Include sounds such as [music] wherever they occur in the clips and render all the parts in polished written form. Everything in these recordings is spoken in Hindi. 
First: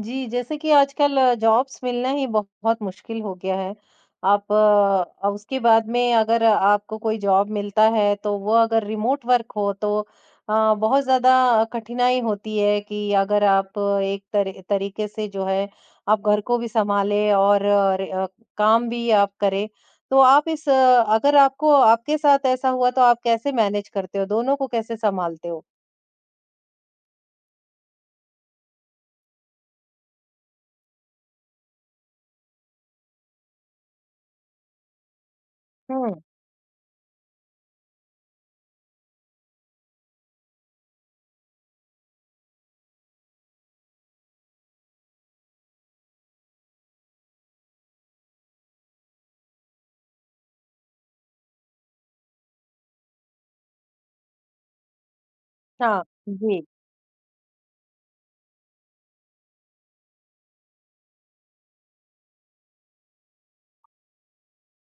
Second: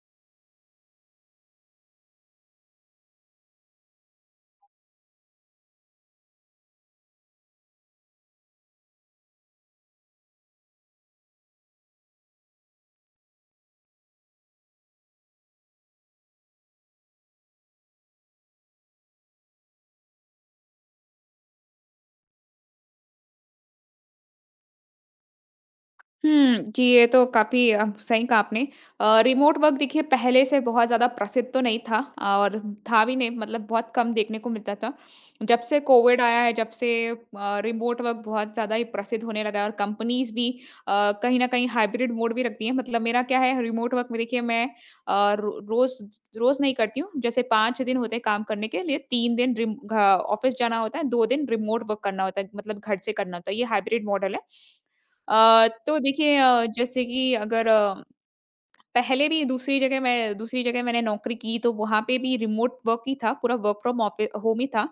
जी, जैसे कि आजकल जॉब्स मिलना ही बहुत मुश्किल हो गया है। आप उसके बाद में अगर आपको कोई जॉब मिलता है, तो वो अगर रिमोट वर्क हो, तो बहुत ज़्यादा कठिनाई होती है कि अगर आप एक तरीके से जो है, आप घर को भी सँभालें और र अ, काम भी आप करें। तो आप अगर आपको आपके साथ ऐसा हुआ, तो आप कैसे मैनेज करते हो? दोनों को कैसे सँभालते हो? हुँ, जी, ये तो काफ़ी सही कहा आपने। रिमोट वर्क देखिए पहले से बहुत ज़्यादा प्रसिद्ध तो नहीं था और था भी नहीं मतलब बहुत कम देखने को मिलता था। जब से कोविड हुँ। आया है, जब से रिमोट वर्क बहुत ज़्यादा ही प्रसिद्ध होने लगा है और कंपनीज़ भी अ, कहीं न कहीं हाइब्रिड मोड भी रखती हैं। मतलब मेरा क्या है रिमोट वर्क में देखिए मैं अ, रो रोज़ रोज़ नहीं करती हूँ। जैसे 5 दिन होते हैं काम करने के लिए, 3 दिन रिम घ ऑफ़िस जाना होता है, 2 दिन रिमोट वर्क करना होता है, मतलब घर से करना होता है। ये हाइब्रिड मॉडल है। तो हाँ, देखिए जी, जैसे कि अगर पहले भी दूसरी जगह मैंने नौकरी की तो वहाँ पे भी रिमोट वर्क ही था, पूरा वर्क फ्रॉम ऑफि होम ही था।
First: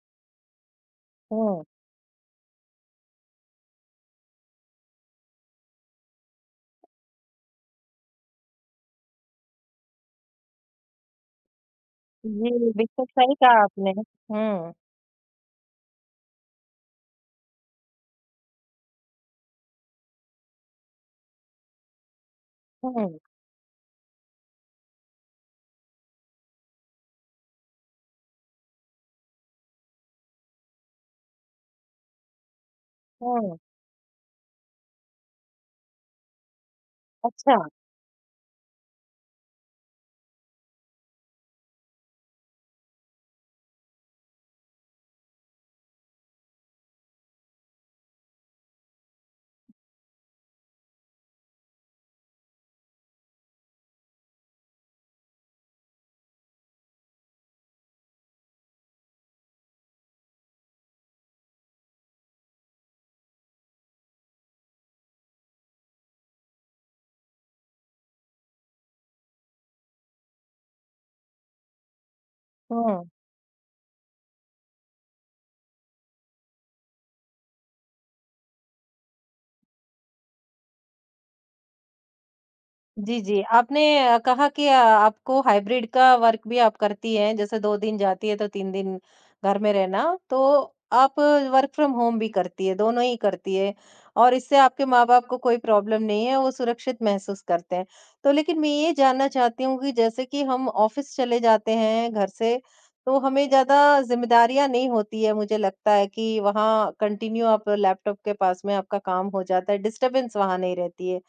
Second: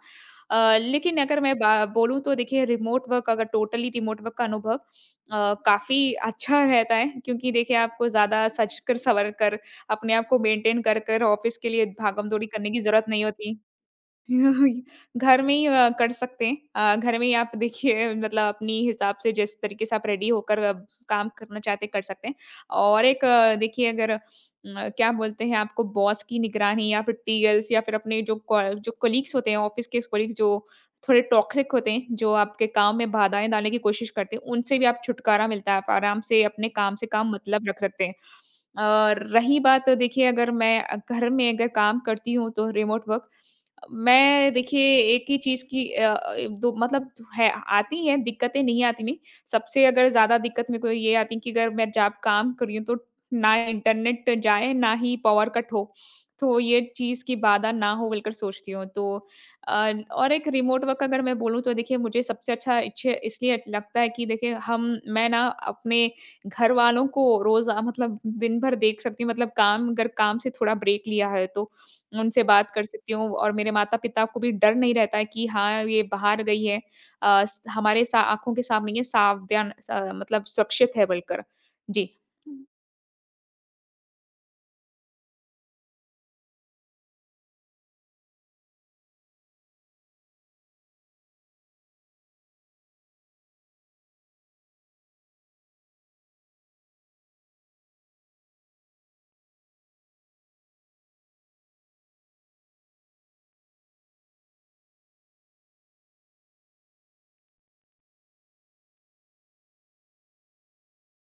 लेकिन अगर मैं हुँ। बा बोलूँ तो देखिए रिमोट वर्क अगर टोटली रिमोट वर्क का अनुभव काफ़ी अच्छा रहता है क्योंकि देखिए आपको ज़्यादा सज कर, सँवर कर, अपने आप को मेंटेन कर ऑफ़िस के लिए भागम-दौड़ी जी, करने की ज़रूरत बिल्कुल नहीं सही होती। कहा आपने। हुँ, [laughs] घर में ही कर सकते हैं। घर में ही आप देखिए मतलब अपनी हिसाब से जिस तरीके से आप रेडी होकर अब काम करना चाहते हैं, कर सकते हैं। और हुँ, एक देखिए अगर क्या बोलते हैं आपको बॉस की निगरानी या फिर टीएल्स या फिर अपने जो कलीग्स होते हैं, ऑफिस के कलीग्स जो थोड़े टॉक्सिक होते हैं, जो आपके काम में बाधाएँ हुँ, डालने की कोशिश करते हैं, उनसे भी आप छुटकारा मिलता है। आप आराम से अपने काम से काम अच्छा, मतलब रख सकते हैं। और रही बात देखिए अगर मैं घर में अगर काम करती हूँ तो रिमोट वर्क मैं देखिए एक ही चीज़ की दो मतलब है आती हैं दिक्कतें नहीं आती नहीं। सबसे अगर ज़्यादा दिक्कत मेरे को ये आती है कि अगर मैं जब काम कर रही हूँ तो ना इंटरनेट जाए ना ही पावर कट हो। तो ये चीज़ की बाधा ना हो बोलकर सोचती हूँ। तो और एक रिमोट वर्क अगर मैं बोलूँ तो देखिए मुझे सबसे अच्छा इच्छे इसलिए लगता है कि देखिए हम मैं ना अपने घर वालों को रोज़ मतलब दिन भर देख सकती हूँ, मतलब काम अगर काम से थोड़ा ब्रेक लिया है तो उनसे बात कर हुँ। सकती हूँ और मेरे माता-पिता को भी डर नहीं रहता है कि हाँ, ये बाहर गई है। अ, स हमारे सा आँखों के सामने ये सावधान स मतलब सुरक्षित है बोलकर। जी। जी, जी। आपने कहा कि आपको हाइब्रिड का वर्क भी आप करती हैं, जैसे 2 दिन जाती है तो 3 दिन घर में रहना, तो आप वर्क फ्रॉम होम भी करती है, दोनों ही करती है और इससे आपके माँ-बाप को कोई प्रॉब्लम नहीं है, वो सुरक्षित महसूस करते हैं। तो लेकिन मैं ये जानना चाहती हूँ कि जैसे कि हम ऑफ़िस चले जाते हैं घर से, तो हमें ज़्यादा ज़िम्मेदारियाँ नहीं होती है, मुझे लगता है कि वहाँ कंटिन्यू आप लैपटॉप के पास में आपका काम हो जाता है, डिस्टर्बेंस वहाँ नहीं रहती है।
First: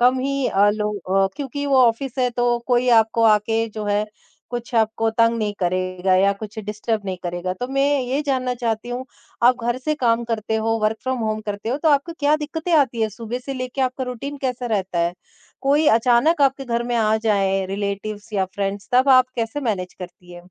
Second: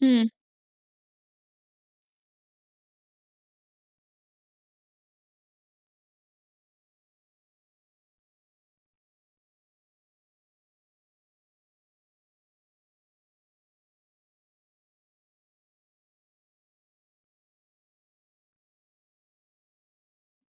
कम हुँ। ही लोग क्योंकि वो ऑफिस है तो कोई आपको आके जो है कुछ आपको तंग नहीं करेगा या कुछ डिस्टर्ब नहीं करेगा। तो मैं ये जानना चाहती हूँ आप घर से काम करते हो, वर्क फ्रॉम होम करते हो तो आपको क्या दिक्कतें आती है? सुबह से लेके आपका रूटीन कैसा रहता है? कोई अचानक आपके घर में आ जाए रिलेटिव्स या फ्रेंड्स तब आप कैसे मैनेज करती है?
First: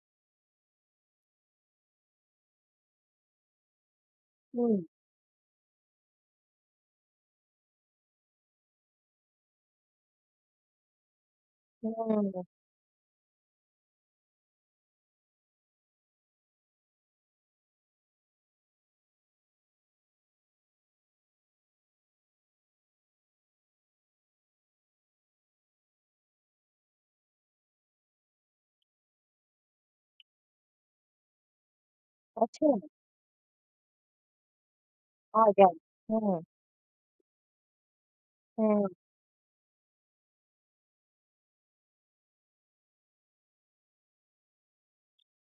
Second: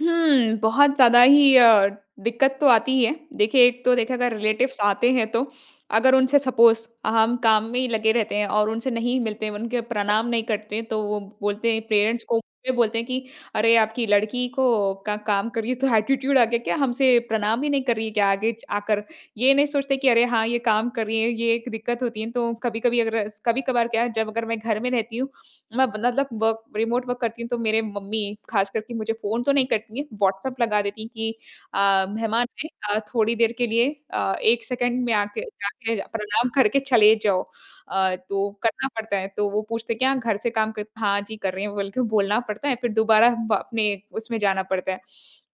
हुँ, बहुत ज़्यादा ही दिक्कत तो आती ही है। देखिए, एक तो देखिए अगर हुँ, रिलेटिव्स आते हैं तो अगर उनसे सपोज़ हम काम में ही लगे रहते हैं और उनसे नहीं मिलते हैं, उनके प्रणाम नहीं करते हैं, तो वो बोलते हैं पेरेंट्स को हुँ। ये बोलते हैं कि अरे! आपकी लड़की को का काम कर रही है तो एटीट्यूड आ गया क्या? हमसे प्रणाम ही नहीं कर रही है क्या आगे च आकर? ये नहीं सोचते कि अरे! हाँ, ये काम कर रही है, ये एक दिक्कत होती है। तो कभी-कभी अगर कभी-कभार क्या है जब अगर मैं घर में रहती हूँ मैं मतलब वर्क रिमोट वर्क करती हूँ तो मेरे मम्मी खास करके मुझे फ़ोन तो नहीं करती हैं, व्हाट्सएप लगा देती हैं कि मेहमान हैं अच्छा, थोड़ी देर के लिए 1 सेकंड में आके आ गया। जाके हुँ, प्रणाम करके चले जाओ। तो हुँ, करना पड़ता है, तो वो पूछते हैं, "क्या घर से काम कर" "हाँ जी, कर रहे हैं" बोल के बोलना पड़ता है, फिर दोबारा ब अपने उसमें जाना पड़ता है।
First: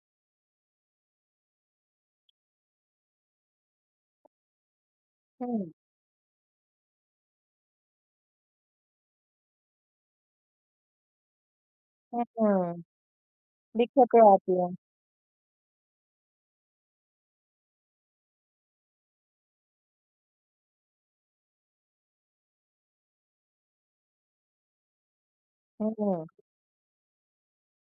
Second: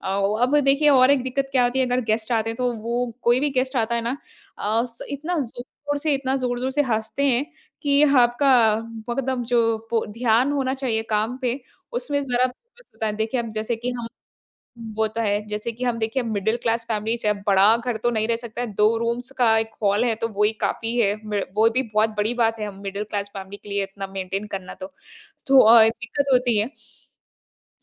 अ, अब देखिए और एक दिक्कत क्या होती है अगर गेस्ट आते हैं तो वो कोई भी गेस्ट आता है ना अ, स इतना हुँ, ज़ोर-ज़ोर से हँसते हैं कि आपका मतलब जो पो ध्यान होना चाहिए काम पे, उसमें हुँ, ज़रा हुँ। फ़ोकस होता है। देखिए, अब जैसे कि हम दिक्कतें आती हैं। वो तो है, जैसे कि हम देखिए मिडल क्लास फ़ैमिली से अब बड़ा घर तो नहीं रह सकता है, 2 रूम्स का 1 हॉल है, तो वो ही काफ़ी है। म वो भी बहुत बड़ी बात है, हम मिडल क्लास फ़ैमिली के लिए इतना मेंटेन करना तो। तो हुँ, दिक्कत होती है।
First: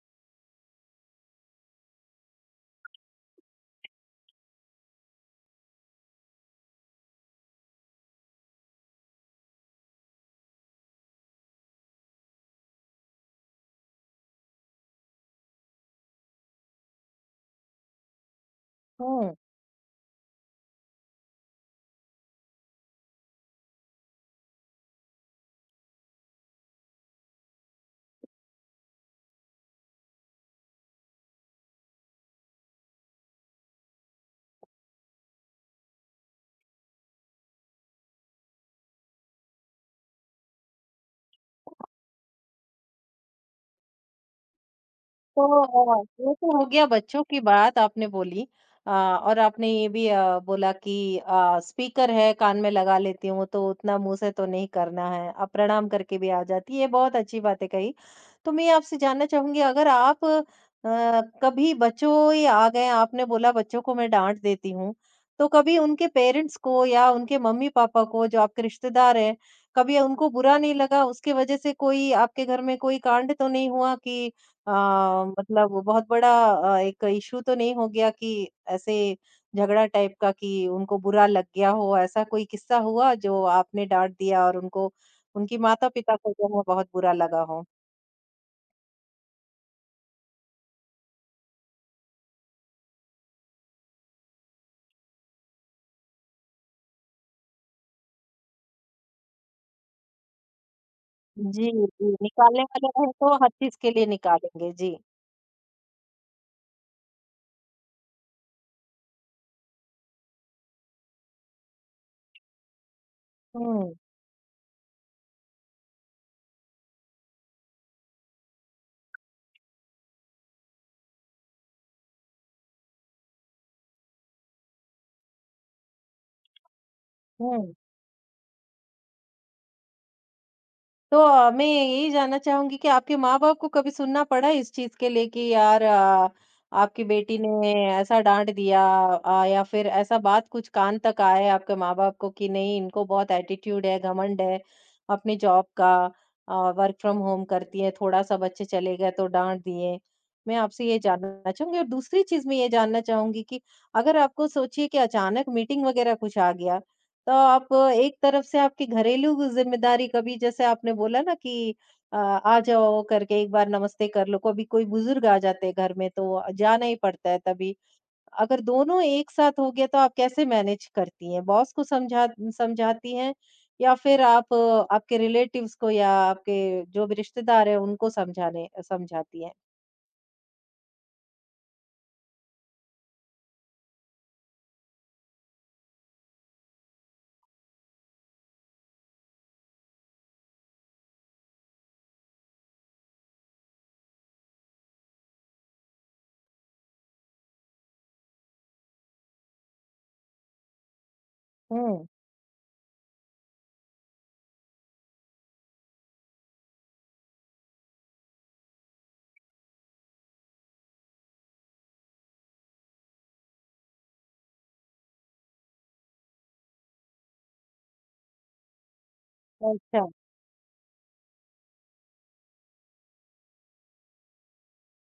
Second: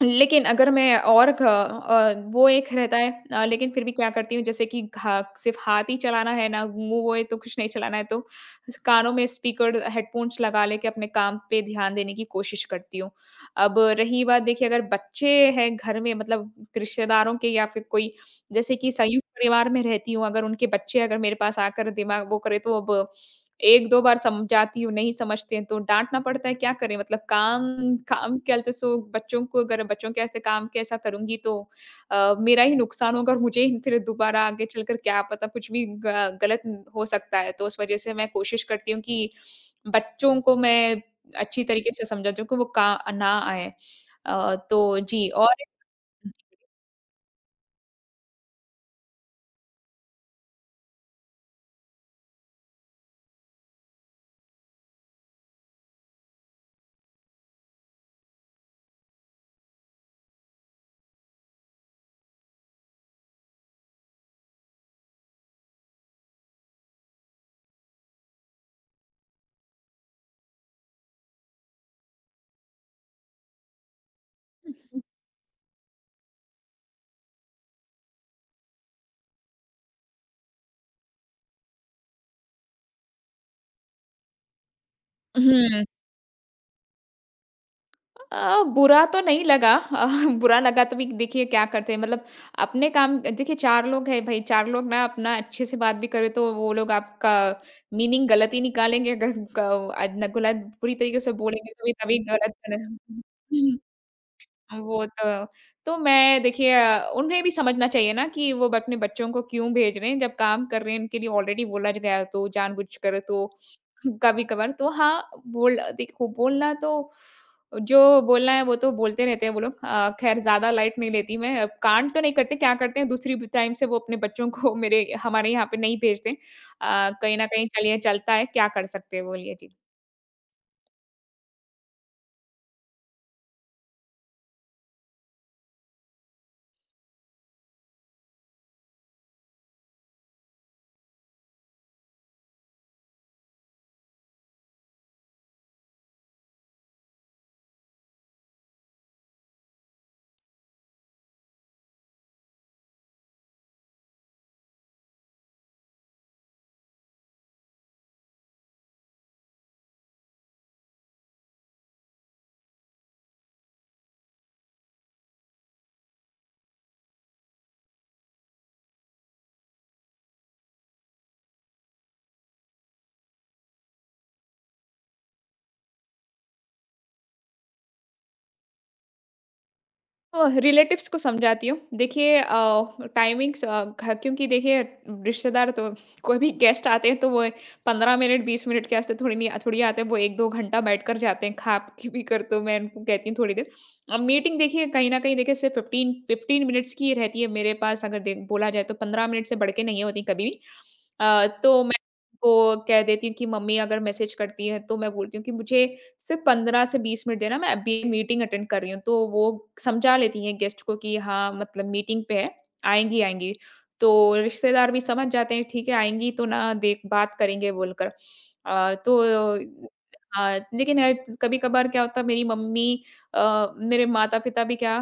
लेकिन अगर मैं और वो एक रहता है लेकिन फिर भी क्या करती हूँ जैसे कि घा सिर्फ़ हाथ ही चलाना है ना, मुँह-वुँह तो कुछ नहीं चलाना है तो स कानों में स्पीकर हेडफ़ोन्स लगा लेके अपने काम पे ध्यान देने की कोशिश करती हूँ। अब रही बात देखिए अगर बच्चे हैं घर में मतलब रिश्तेदारों के या फिर कोई जैसे कि संयुक्त हुँ। परिवार में रहती हूँ, अगर उनके बच्चे अगर मेरे पास आकर दिमाग वो करे तो अब 1-2 बार समझाती हूँ, नहीं समझते हैं तो डाँटना पड़ता है, क्या करें? मतलब काम काम चलते सो बच्चों को अगर बच्चों के ऐसे काम के ऐसा करूँगी तो मेरा ही नुकसान होगा और मुझे ही फिर दोबारा आगे चलकर क्या पता कुछ भी ग गलत हो सकता है। तो उस वज़ह से मैं कोशिश करती हूँ कि बच्चों को मैं अच्छी तरीके से समझा दूँ कि वो का ना आएँ। तो जी और तो ये तो हो गया बच्चों की बात आपने बोली और आपने ये भी बोला कि स्पीकर है कान में लगा लेती हूँ तो उतना मुंह से तो नहीं करना है अब प्रणाम करके भी आ जाती है, ये बहुत अच्छी बात है कही। तो मैं आपसे जानना चाहूंगी, अगर आप कभी बच्चों ही आ गए, आपने बोला बच्चों को मैं डांट देती हूँ, तो कभी उनके पेरेंट्स को या उनके मम्मी पापा को जो आपके रिश्तेदार हैं, कभी उनको बुरा नहीं लगा उसके वजह से? कोई आपके घर में कोई कांड तो नहीं हुआ कि अ, मतलब वो बहुत बड़ा एक इश्यू तो नहीं हो गया कि ऐसे झगड़ा टाइप का कि उनको बुरा लग गया हो? ऐसा कोई किस्सा हुआ जो आपने डाँट दिया और उनको, उनकी हुँ। माता-पिता को जो है बहुत बुरा लगा हो? बुरा तो नहीं लगा [laughs] बुरा लगा तो भी देखिए क्या करते हैं मतलब अपने काम देखिए 4 लोग हैं भई 4 लोग ना अपना अच्छे से बात भी करें तो वो लोग आपका मीनिंग गलत ही निकालेंगे अगर क आज ना गलत पूरी तरीके से जी, बोलेंगे तो भी जी, तभी गलत निकालने वाले हैं बने। तो हर चीज़ के लिए निकालेंगे। जी। वो तो मैं देखिए उन्हें भी समझना चाहिए ना कि वो अपने बच्चों को क्यों भेज रहे हैं, जब काम कर रहे हैं इनके लिए ऑलरेडी बोला गया है, तो जानबूझकर तो हुँ, [laughs] कभी-कभार तो हाँ, बोल देखो बोलना तो जो बोलना है वो तो बोलते रहते हैं वो लोग। खैर ज़्यादा लाइट नहीं लेती मैं, अब कांड तो नहीं करते, क्या करते हैं दूसरी ब टाइम से वो अपने बच्चों को [laughs] मेरे हमारे यहाँ पे नहीं भेजते। कहीं न कहीं हुँ। चलिए चलता है, क्या कर सकते हैं बोलिए? जी। तो मैं यही जानना चाहूँगी कि आपके माँ-बाप को कभी सुनना पड़ा इस चीज़ के लिए कि यार आपकी बेटी ने ऐसा डाँट दिया, या फिर ऐसा बात कुछ कान तक आए आपके माँ-बाप को कि नहीं, इनको बहुत एटीट्यूड है, घमंड है अपनी जॉब का, अ, वर्क फ्रॉम होम करती है, थोड़ा-सा बच्चे चले गए तो डाँट दिए। मैं आपसे ये जानना चाहूँगी। और दूसरी चीज़ मैं ये जानना चाहूँगी कि अगर आपको सोचिए कि अचानक मीटिंग वगैरह कुछ आ गया, तो आप एक तरफ से आपकी घरेलू जिम्मेदारी, कभी जैसे आपने बोला ना कि आ जाओ करके एक बार नमस्ते कर लो, कभी कोई बुजुर्ग आ जाते हैं घर में तो जाना ही पड़ता है, तभी अगर दोनों एक साथ हो गया तो आप कैसे मैनेज करती हैं? बॉस को समझाती हैं या फिर आप आपके रिलेटिव्स को या आपके जो भी रिश्तेदार हैं उनको समझाने समझाती हैं? रिलेटिव्स को समझाती हूँ। देखिए टाइमिंग्स अ, घ क्योंकि देखिए रिश्तेदार तो कोई भी गेस्ट आते हैं तो वो 15 मिनट 20 मिनट के वास्ते थोड़ी नहीं थोड़ी आते हैं। वो 1-2 घंटा बैठकर जाते हैं, खा-पी भी कर तो मैं उनको कहती हूँ थोड़ी देर। अब मीटिंग देखिए कहीं न कहीं देखिए सिर्फ़ 15 मिनट्स की ही रहती है मेरे पास अगर दे बोला जाए तो 15 मिनट से बढ़ के नहीं होती कभी भी। तो मैं हम्म। वो कह देती हूँ कि मम्मी अगर मैसेज करती हैं तो मैं बोलती हूँ कि मुझे सिर्फ 15 से 20 मिनट देना मैं अभी मीटिंग अटेंड कर रही हूँ। तो वो समझा लेती हैं गेस्ट को कि हाँ, मतलब मीटिंग पे है, आएँगी, आएँगी। तो रिश्तेदार भी समझ जाते हैं ठीक है आएँगी तो ना देख बात करेंगे बोलकर। तो अच्छा। हाँ, लेकिन कभी-कभार क्या होता है मेरे माता-पिता भी क्या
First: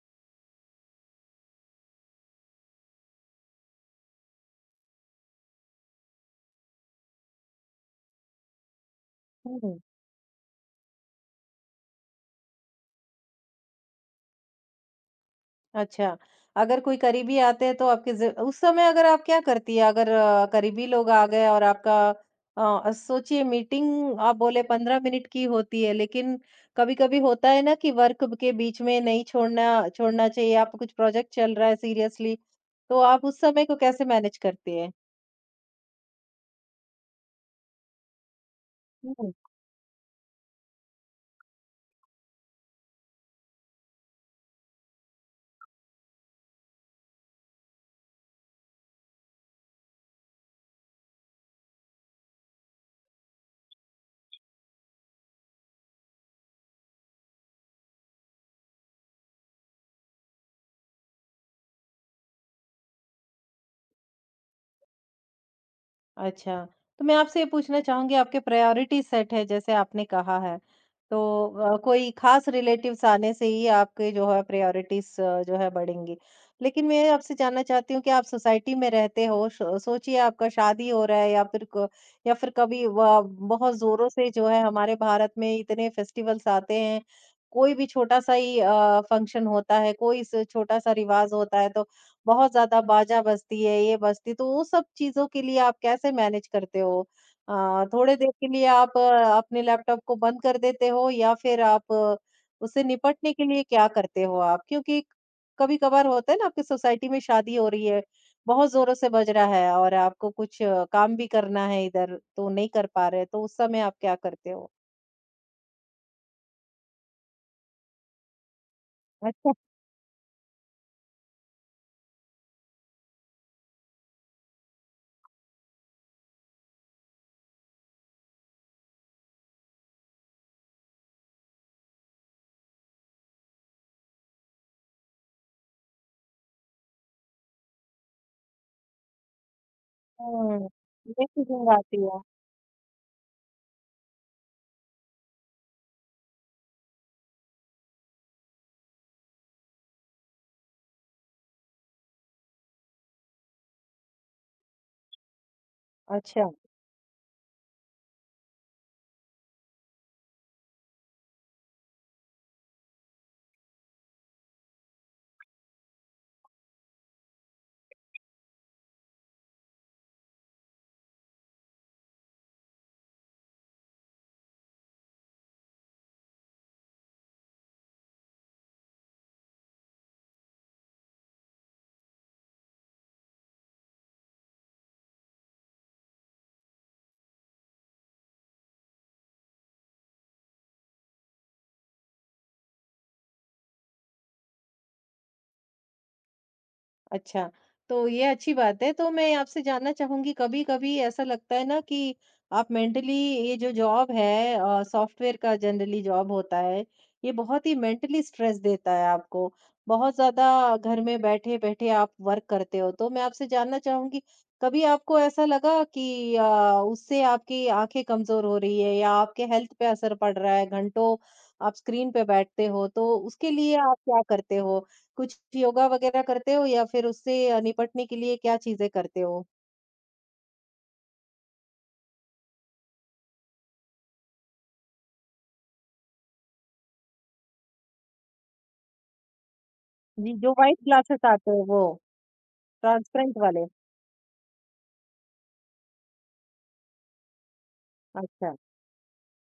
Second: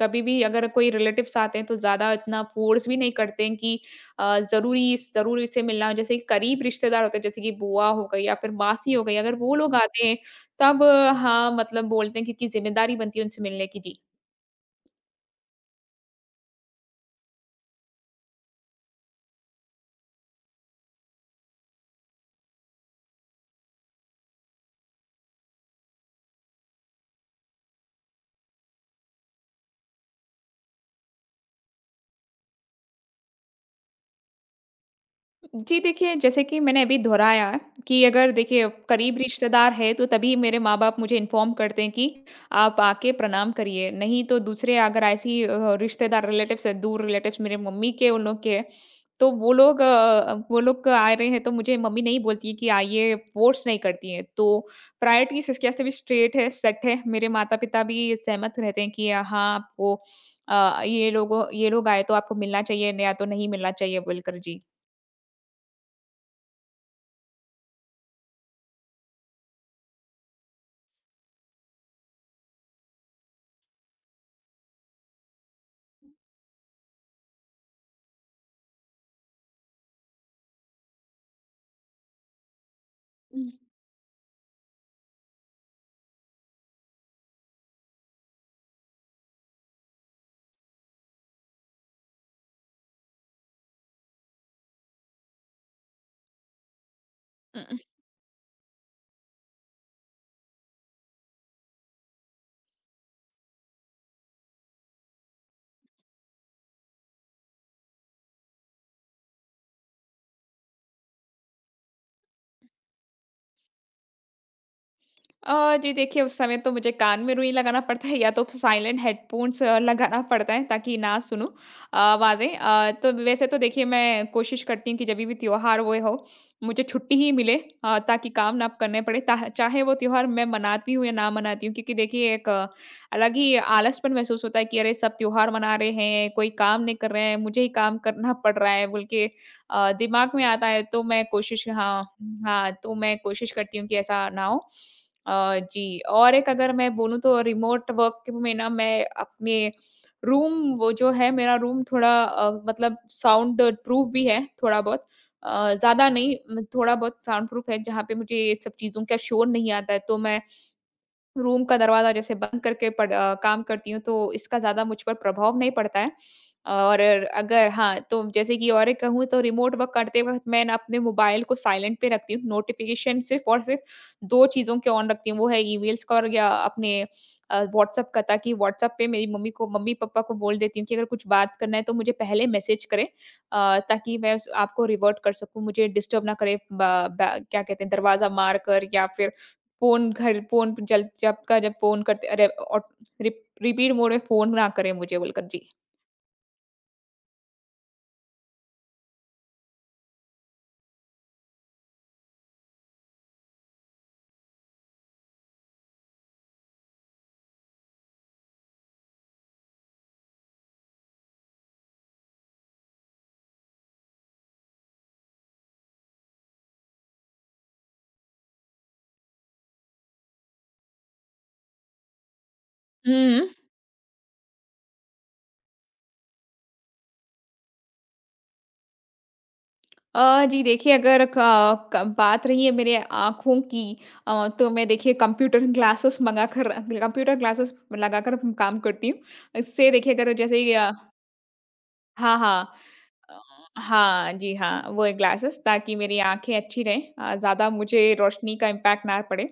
कभी भी अगर कोई रिलेटिव्स आते हैं तो ज़्यादा इतना फ़ोर्स भी नहीं करते हैं कि ज़रूरी ज़रूरी से मिलना हो। जैसे कि करीब रिश्तेदार होते हैं, जैसे कि बुआ हो गई या फिर मासी हो गई, अगर वो लोग हम्म। आते हैं तब हाँ, मतलब बोलते हैं क्योंकि ज़िम्मेदारी बनती है उनसे मिलने की। जी। अच्छा, अगर कोई करीबी आते हैं तो आपके ज़ उस समय अगर आप क्या करती हैं? अगर करीबी लोग आ गए और आपका सोचिए, मीटिंग आप बोले 15 मिनट की होती है, लेकिन कभी-कभी होता है ना कि वर्क के बीच में नहीं छोड़ना छोड़ना चाहिए, आपका कुछ प्रोजेक्ट चल रहा है सीरियसली, तो आप उस समय को कैसे मैनेज करती हैं? जी देखिए, जैसे कि मैंने अभी दोहराया है कि अगर देखिए करीब रिश्तेदार है तो तभी मेरे माँ-बाप मुझे इन्फ़ॉर्म करते हैं कि आप आके प्रणाम करिए। नहीं तो दूसरे अगर ऐसी रिश्तेदार रिलेटिव्स है, दूर रिलेटिव्स मेरे मम्मी के उन लोग के हैं, तो वो लोग आ रहे हैं तो मुझे मम्मी नहीं बोलती है कि आइए, फ़ोर्स नहीं करती हैं। तो प्रायोरिटीज़ इसके वास्ते भी सेट है। मेरे माता-पिता भी सहमत रहते हैं कि हाँ, आपको ये लोगों ये लोग आए तो आपको मिलना चाहिए न या तो नहीं मिलना चाहिए बोलकर। जी। अच्छा, तो मैं आपसे ये पूछना चाहूँगी, आपके प्रायोरिटी सेट है जैसे आपने कहा है, तो कोई ख़ास रिलेटिव्स आने से ही आपके जो है प्रायोरिटीज़ जो है बढ़ेंगी। लेकिन मैं आपसे जानना चाहती हूँ कि आप सोसाइटी में रहते हो, सो सोचिए आपका शादी हो रहा है या फिर क या फिर कभी व बहुत ज़ोरों से जो है हमारे भारत में इतने फेस्टिवल्स आते हैं, कोई भी छोटा-सा ही फंक्शन होता है, कोई स छोटा-सा रिवाज़ होता है तो बहुत ज़्यादा बाजा बजती है, ये बजती, तो वो सब चीज़ों के लिए आप कैसे मैनेज करते हो? हुँ। थोड़े देर के लिए आप अपने लैपटॉप को बंद कर देते हो या फिर आप उससे निपटने के लिए क्या करते हो आप? क्योंकि कभी-कभार होता है ना, आपकी सोसाइटी में शादी हो रही है, बहुत ज़ोरों से बज रहा है और आपको कुछ काम भी करना है इधर, तो नहीं कर पा रहे, तो उस समय आप क्या करते हो? जी देखिए, उस समय तो मुझे कान में रुई लगाना पड़ता है या तो फिर साइलेंट अच्छा, हेडफ़ोन्स लगाना पड़ता है ताकि ना सुनूँ आवाज़ें। तो वैसे तो देखिए मैं कोशिश करती हूँ कि जभी भी त्योहार हुए हो, मुझे छुट्टी ही मिले ताकि काम ना करने पड़े। ताह चाहे वो त्योहार मैं मनाती हूँ या ना मनाती हूँ क्योंकि देखिए एक अलग ही आलसपन महसूस होता है कि अरे सब त्योहार मना रहे हैं, कोई काम नहीं कर रहे हैं, मुझे ही काम करना पड़ रहा है बोल के दिमाग में आता हुँ, है तो ये चीज़ें आती है। हाँ, तो मैं कोशिश करती हूँ कि ऐसा ना हो। जी और एक अगर मैं बोलूँ तो रिमोट वर्क में ना मैं अपने रूम वो जो है मेरा रूम थोड़ा मतलब साउंड प्रूफ भी है थोड़ा बहुत अ, ज़्यादा नहीं अच्छा। म थोड़ा बहुत साउंड प्रूफ है जहाँ पे मुझे ये सब चीज़ों का शोर नहीं आता है तो मैं रूम का दरवाज़ा जैसे बंद करके काम करती हूँ, तो इसका ज़्यादा मुझ पर प्रभाव नहीं पड़ता है। और अगर हाँ, तो जैसे कि और एक कहूँ तो रिमोट वर्क करते वक़्त मैं ना अपने मोबाइल को साइलेंट पे रखती हूँ। नोटिफ़िकेशन सिर्फ़ और सिर्फ़ 2 चीज़ों के ऑन रखती हूँ, वो है ईमेल्स का और या अपने व्हाट्सएप का, ताकि व्हाट्सएप पे मेरी मम्मी-पापा को बोल देती हूँ कि अगर कुछ बात करना है तो मुझे पहले मैसेज करें, ताकि मैं उस आपको रिवर्ट कर सकूँ, मुझे डिस्टर्ब ना करें, ब ब क्या कहते हैं दरवाज़ा मार कर या फिर फ़ोन पे जल जब का जब फ़ोन करते अरे, और रिपीट मोड में फ़ोन ना करें, मुझे बोलकर। जी। अच्छा, तो ये अच्छी बात है। तो मैं आपसे जानना चाहूँगी, कभी-कभी ऐसा लगता है ना कि आप मेंटली, ये जो जॉब है सॉफ्टवेयर का जनरली जॉब होता है, ये बहुत ही मेंटली स्ट्रेस देता है आपको। बहुत ज़्यादा घर में बैठे-बैठे आप वर्क करते हो। तो मैं आपसे जानना चाहूँगी, कभी आपको ऐसा लगा कि उससे आपकी आँखें कमज़ोर हो रही है या आपके हेल्थ पे असर पड़ रहा है, घंटों आप स्क्रीन पे बैठते हो, तो हुँ। उसके लिए आप क्या करते हो? कुछ योगा वगैरह करते हो या फिर उससे निपटने के लिए क्या चीज़ें करते हो? जी देखिए, अगर क क बात रही है मेरे आँखों की, तो मैं देखिए कंप्यूटर ग्लासेस मँगाकर कंप्यूटर ग्लासेस लगाकर काम करती हूँ। इससे देखिए, अगर जी, जो जैसे कि व्हाइट ग्लासेस आते हैं वो, हाँ, हाँ। अ, ट्रांसपेरेंट वाले। हाँ, जी हाँ, वो ग्लासेस ताकि मेरी आँखें अच्छी रहें, ज़्यादा मुझे अच्छा। रोशनी का इम्पैक्ट ना पड़े।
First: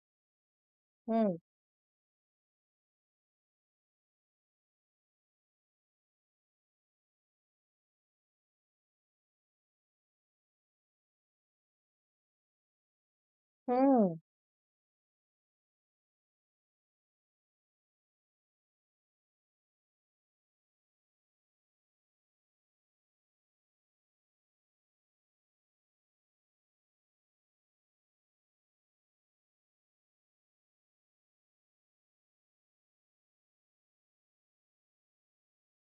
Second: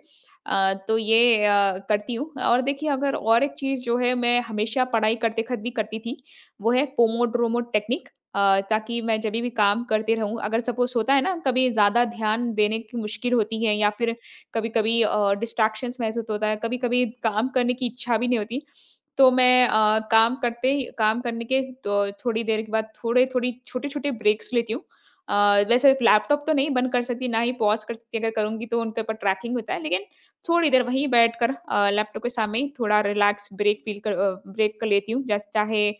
तो हुँ। ये करती हूँ। और देखिए अगर और एक चीज़ जो है मैं हमेशा पढ़ाई करते वक़्त भी करती थी, वो है पोमोड्रोमो टेक्निक। ताकि मैं जभी भी काम करते रहूँ, अगर सपोज़ होता है ना कभी ज़्यादा ध्यान देने की मुश्किल होती है या फिर हुँ। कभी-कभी डिस्ट्रैक्शंस महसूस होता है, कभी-कभी काम करने की इच्छा भी नहीं होती, तो मैं काम करते ही काम करने के तो थोड़ी देर के बाद थोड़े-थोड़ी छोटे-छोटे ब्रेक्स लेती हूँ। अ, वैसे लैपटॉप तो नहीं बंद कर सकती, ना ही पॉज़ कर सकती, अगर करूँगी तो उनके ऊपर ट्रैकिंग होता है, लेकिन थोड़ी देर वहीं बैठकर लैपटॉप के सामने ही थोड़ा रिलैक्स ब्रेक फ़ील कर अ, ब्रेक कर लेती हूँ। जैस चाहे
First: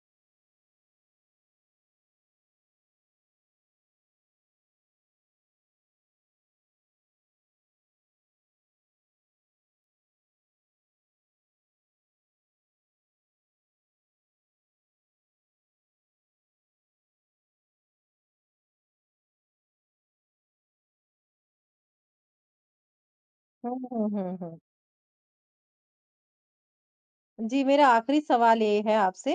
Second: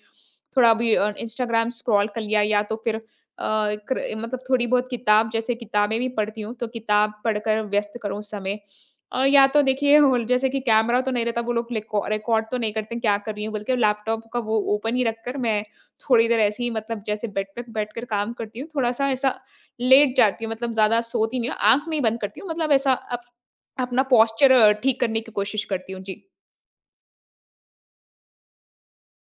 थोड़ा भी इंस्टाग्राम स्क्रॉल कर लिया या तो फिर अ, क्र मतलब थोड़ी बहुत किताब जैसे किताबें भी पढ़ती हूँ, तो किताब पढ़कर व्यस्त करूँ उस समय। या तो देखिए वो जैसे कि कैमरा तो नहीं रहता, वो लोग लेको रिकॉर्ड तो नहीं करते क्या कर रही हूँ, बल्कि लैपटॉप का वो ओपन ही रखकर मैं थोड़ी देर ऐसे ही मतलब जैसे बेड पे बैठकर काम करती हूँ, थोड़ा-सा ऐसा लेट जाती हूँ, मतलब ज़्यादा सोती नहीं हूँ, आँख नहीं बंद करती हूँ, मतलब ऐसा अप हुँ, अपना हुँ, हुँ, हुँ, हुँ। पोस्चर ठीक करने की कोशिश करती हूँ। जी। जी, मेरा आखिरी सवाल ये है आपसे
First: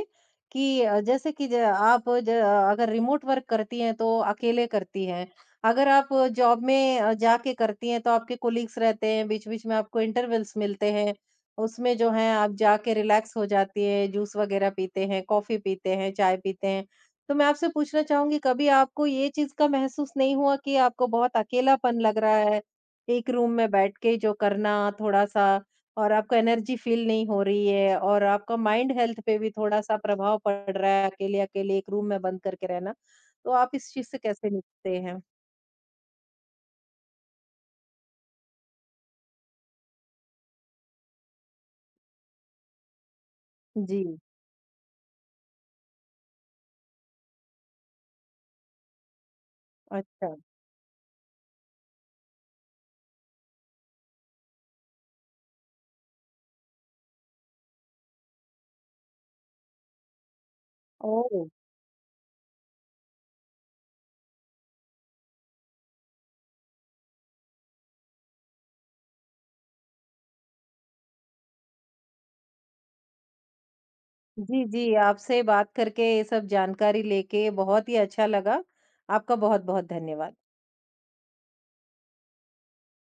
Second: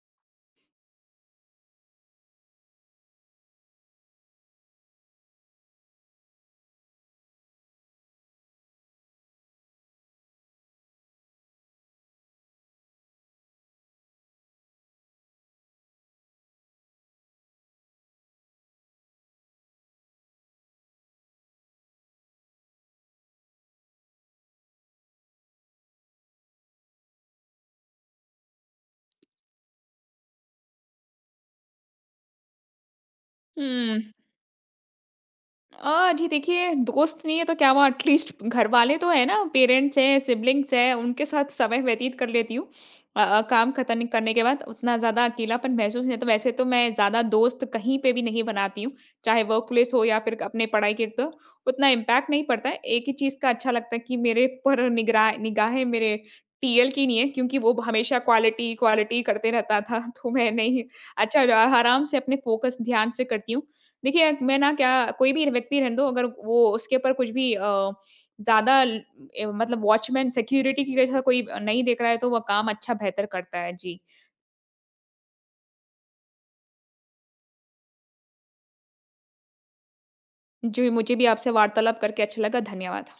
कि जैसे कि ज आप ज अगर रिमोट वर्क करती हैं, तो अकेले करती हैं। अगर आप जॉब में जाके करती हैं, तो आपके कोलीग्स रहते हैं, बीच-बीच में आपको इंटरवल्स मिलते हैं। उसमें जो है, आप जाके रिलैक्स हो जाती हैं, जूस वगैरह पीते हैं, कॉफ़ी पीते हैं, चाय पीते हैं। तो मैं आपसे पूछना चाहूँगी, कभी आपको ये चीज़ का महसूस नहीं हुआ कि आपको बहुत अकेलापन लग रहा है, एक रूम में बैठ के जो करना थोड़ा-सा, और आपको एनर्जी फ़ील नहीं हो रही है और आपका माइंड हेल्थ पे भी थोड़ा-सा प्रभाव पड़ रहा है, अकेले-अकेले एक रूम में बंद करके रहना? तो आप इस हुँ। चीज़ से कैसे निपटते हैं? जी देखिए, दोस्त नहीं है तो क्या हुआ, एटलीस्ट घरवाले तो हैं ना, पेरेंट्स हैं, सिब्लिंग्स हैं, उनके साथ समय व्यतीत कर लेती हूँ। काम खतन जी, करने के बाद उतना ज़्यादा अकेलापन महसूस नहीं होता। वैसे तो मैं ज़्यादा दोस्त कहीं पे भी नहीं बनाती हूँ, चाहे वर्कप्लेस हो या अच्छा। फिर अपने पढ़ाई के तो उतना इम्पैक्ट नहीं पड़ता है। एक ही चीज़ का अच्छा लगता है कि मेरे पर निगरा निगाहें मेरे टीएल की नहीं है, क्योंकि वो हमेशा क्वालिटी, क्वालिटी करते रहता था, [laughs] तो मैं नहीं, अच्छा ओह! आराम से अपने फ़ोकस ध्यान से करती हूँ। देखिए, एक मैं ना क्या कोई भी व्यक्ति रहने दो, अगर वो उसके ऊपर कुछ भी ज़्यादा ल मतलब वॉचमैन सिक्योरिटी की जैसा कोई नहीं देख रहा है, तो वह काम अच्छा बेहतर करता है। जी। जी, जी, आपसे बात करके ये सब जानकारी लेके बहुत ही अच्छा लगा। आपका बहुत-बहुत धन्यवाद। जी, मुझे भी आपसे वार्तालाप करके अच्छा लगा। धन्यवाद।